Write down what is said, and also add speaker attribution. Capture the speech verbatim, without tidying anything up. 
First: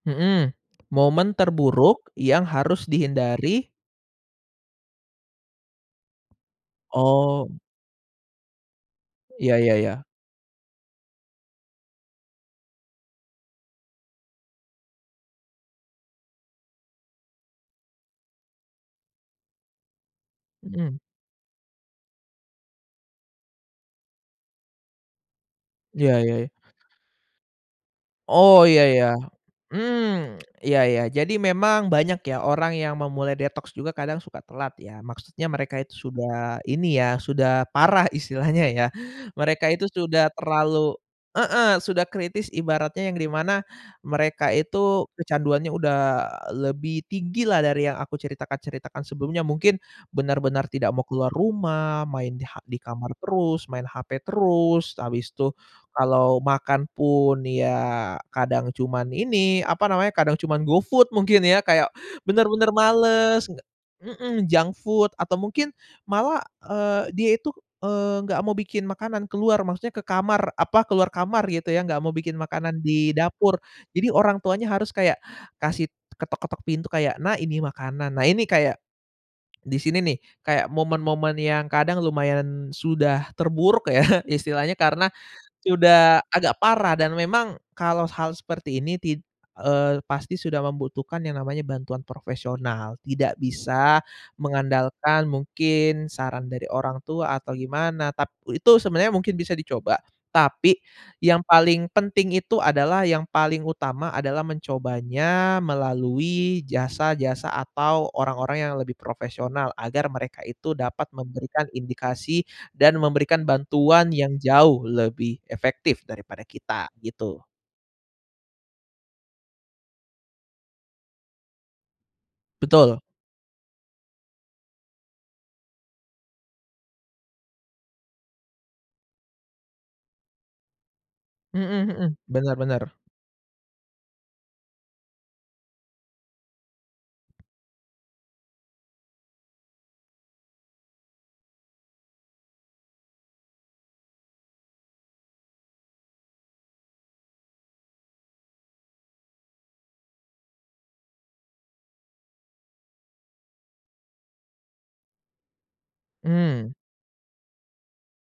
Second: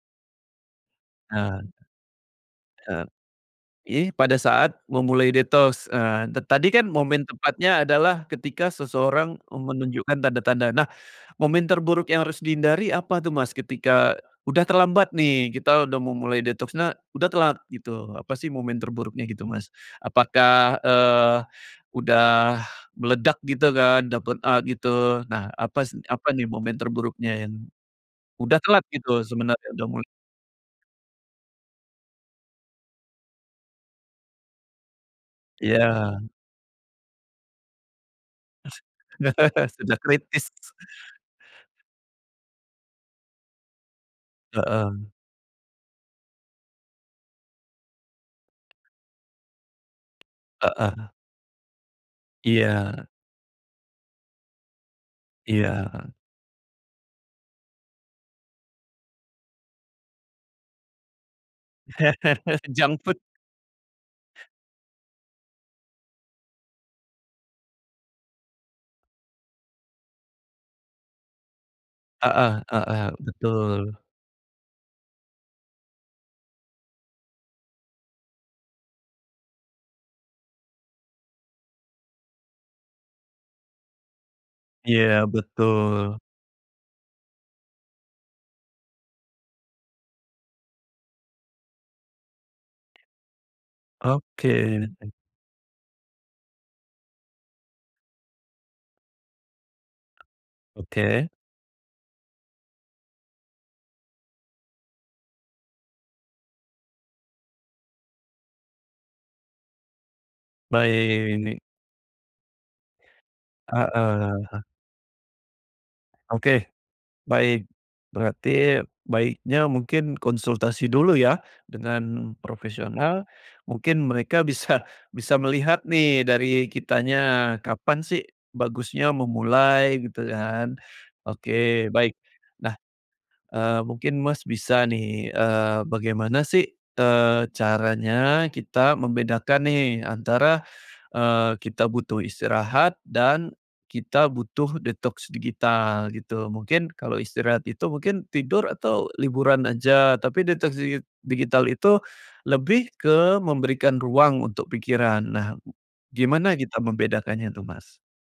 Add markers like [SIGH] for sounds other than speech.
Speaker 1: Mhm, momen
Speaker 2: Eee
Speaker 1: terburuk yang harus
Speaker 2: Eee,
Speaker 1: dihindari.
Speaker 2: ini pada saat memulai detos, eee, ta tadi kan momen
Speaker 1: Oh.
Speaker 2: tepatnya adalah ketika seseorang,
Speaker 1: Ya
Speaker 2: eee,
Speaker 1: ya ya.
Speaker 2: menunjukkan tanda-tanda. Nah, momen terburuk yang harus dihindari apa tuh, Mas, ketika udah terlambat nih, kita udah mau mulai detoksnya udah telat gitu. Apa sih momen terburuknya gitu, Mas? Apakah,
Speaker 1: Mhm.
Speaker 2: eee, udah meledak gitu kan dapet a gitu? Nah apas
Speaker 1: Ya
Speaker 2: apa
Speaker 1: ya
Speaker 2: nih
Speaker 1: ya.
Speaker 2: momen terburuknya yang, udah
Speaker 1: Oh
Speaker 2: telat
Speaker 1: ya ya,
Speaker 2: gitu sebenarnya udah mu
Speaker 1: hmm, [CLICKS TONGUE] ya ya, jadi memang banyak ya orang yang memulai detox juga kadang suka telat ya, maksudnya mereka itu
Speaker 2: Iya.
Speaker 1: sudah ini ya, sudah parah istilahnya ya mereka
Speaker 2: [LAUGHS]
Speaker 1: itu
Speaker 2: Sudah
Speaker 1: sudah
Speaker 2: kritis.
Speaker 1: terlalu heeh, sudah kritis ibaratnya yang di mana mereka itu
Speaker 2: Heeh.
Speaker 1: kecanduannya udah lebih tinggi lah dari yang aku ceritakan-ceritakan sebelumnya, mungkin benar-benar tidak mau
Speaker 2: Heeh.
Speaker 1: keluar rumah, main di ha di
Speaker 2: Iya.
Speaker 1: kamar terus, main HP terus, habis tuh
Speaker 2: Iya, heeh.
Speaker 1: kalau makan pun ya kadang cuman ini apa namanya, kadang cuman GoFood mungkin ya kayak
Speaker 2: [LAUGHS]
Speaker 1: bener-bener
Speaker 2: Junk food.
Speaker 1: males mhm, junk food atau mungkin malah, eee, dia itu, eee, nggak mau bikin makanan keluar maksudnya, ke kamar, apa, keluar kamar gitu ya, nggak mau bikin
Speaker 2: Heeh
Speaker 1: makanan
Speaker 2: heeh,
Speaker 1: di dapur,
Speaker 2: betul.
Speaker 1: jadi orang tuanya harus kayak kasih ketok-ketok pintu kayak, "Nak ini makanan," nah ini kayak di sini nih kayak momen-momen yang kadang lumayan sudah terburuk ya istilahnya karena
Speaker 2: Iya, betul.
Speaker 1: sudah agak parah dan memang kalau hal seperti ini tid eee, pasti sudah membutuhkan yang namanya bantuan profesional, tidak bisa
Speaker 2: Oke, deh.
Speaker 1: mengandalkan mungkin saran dari orang tua atau gimana tap itu sebenarnya mungkin bisa dicoba, tapi
Speaker 2: Oke.
Speaker 1: yang paling penting itu adalah yang paling utama adalah mencobanya melalui jasa-jasa atau orang-orang yang lebih profesional, agar mereka itu dapat
Speaker 2: Baik, ini
Speaker 1: memberikan indikasi dan memberikan bantuan
Speaker 2: Heeh,
Speaker 1: yang
Speaker 2: he
Speaker 1: jauh lebih efektif daripada
Speaker 2: Oke.
Speaker 1: kita gitu.
Speaker 2: Baik. Berarti baiknya mungkin konsultasi dulu ya dengan
Speaker 1: Betul.
Speaker 2: profesional, mungkin mereka bisa bisa melihat nih dari kitanya, kapan sih bagusnya memulai gitu kan, oke
Speaker 1: Mhm
Speaker 2: baik.
Speaker 1: mhm, bener
Speaker 2: Nah,
Speaker 1: bener.
Speaker 2: eee, mungkin, Mas, bisa nih, eee, bagaimana sih, eee, caranya kita membedakan nih antara, eee, kita butuh istirahat dan kita butuh detoks digital gitu, mungkin kalau istirahat itu mungkin tidur atau liburan aja, tapi detoks digi digital itu, lebih ke memberikan ruang untuk pikiran. Nah, gimana
Speaker 1: Mmm.
Speaker 2: kita membedakannya tuh, Mas?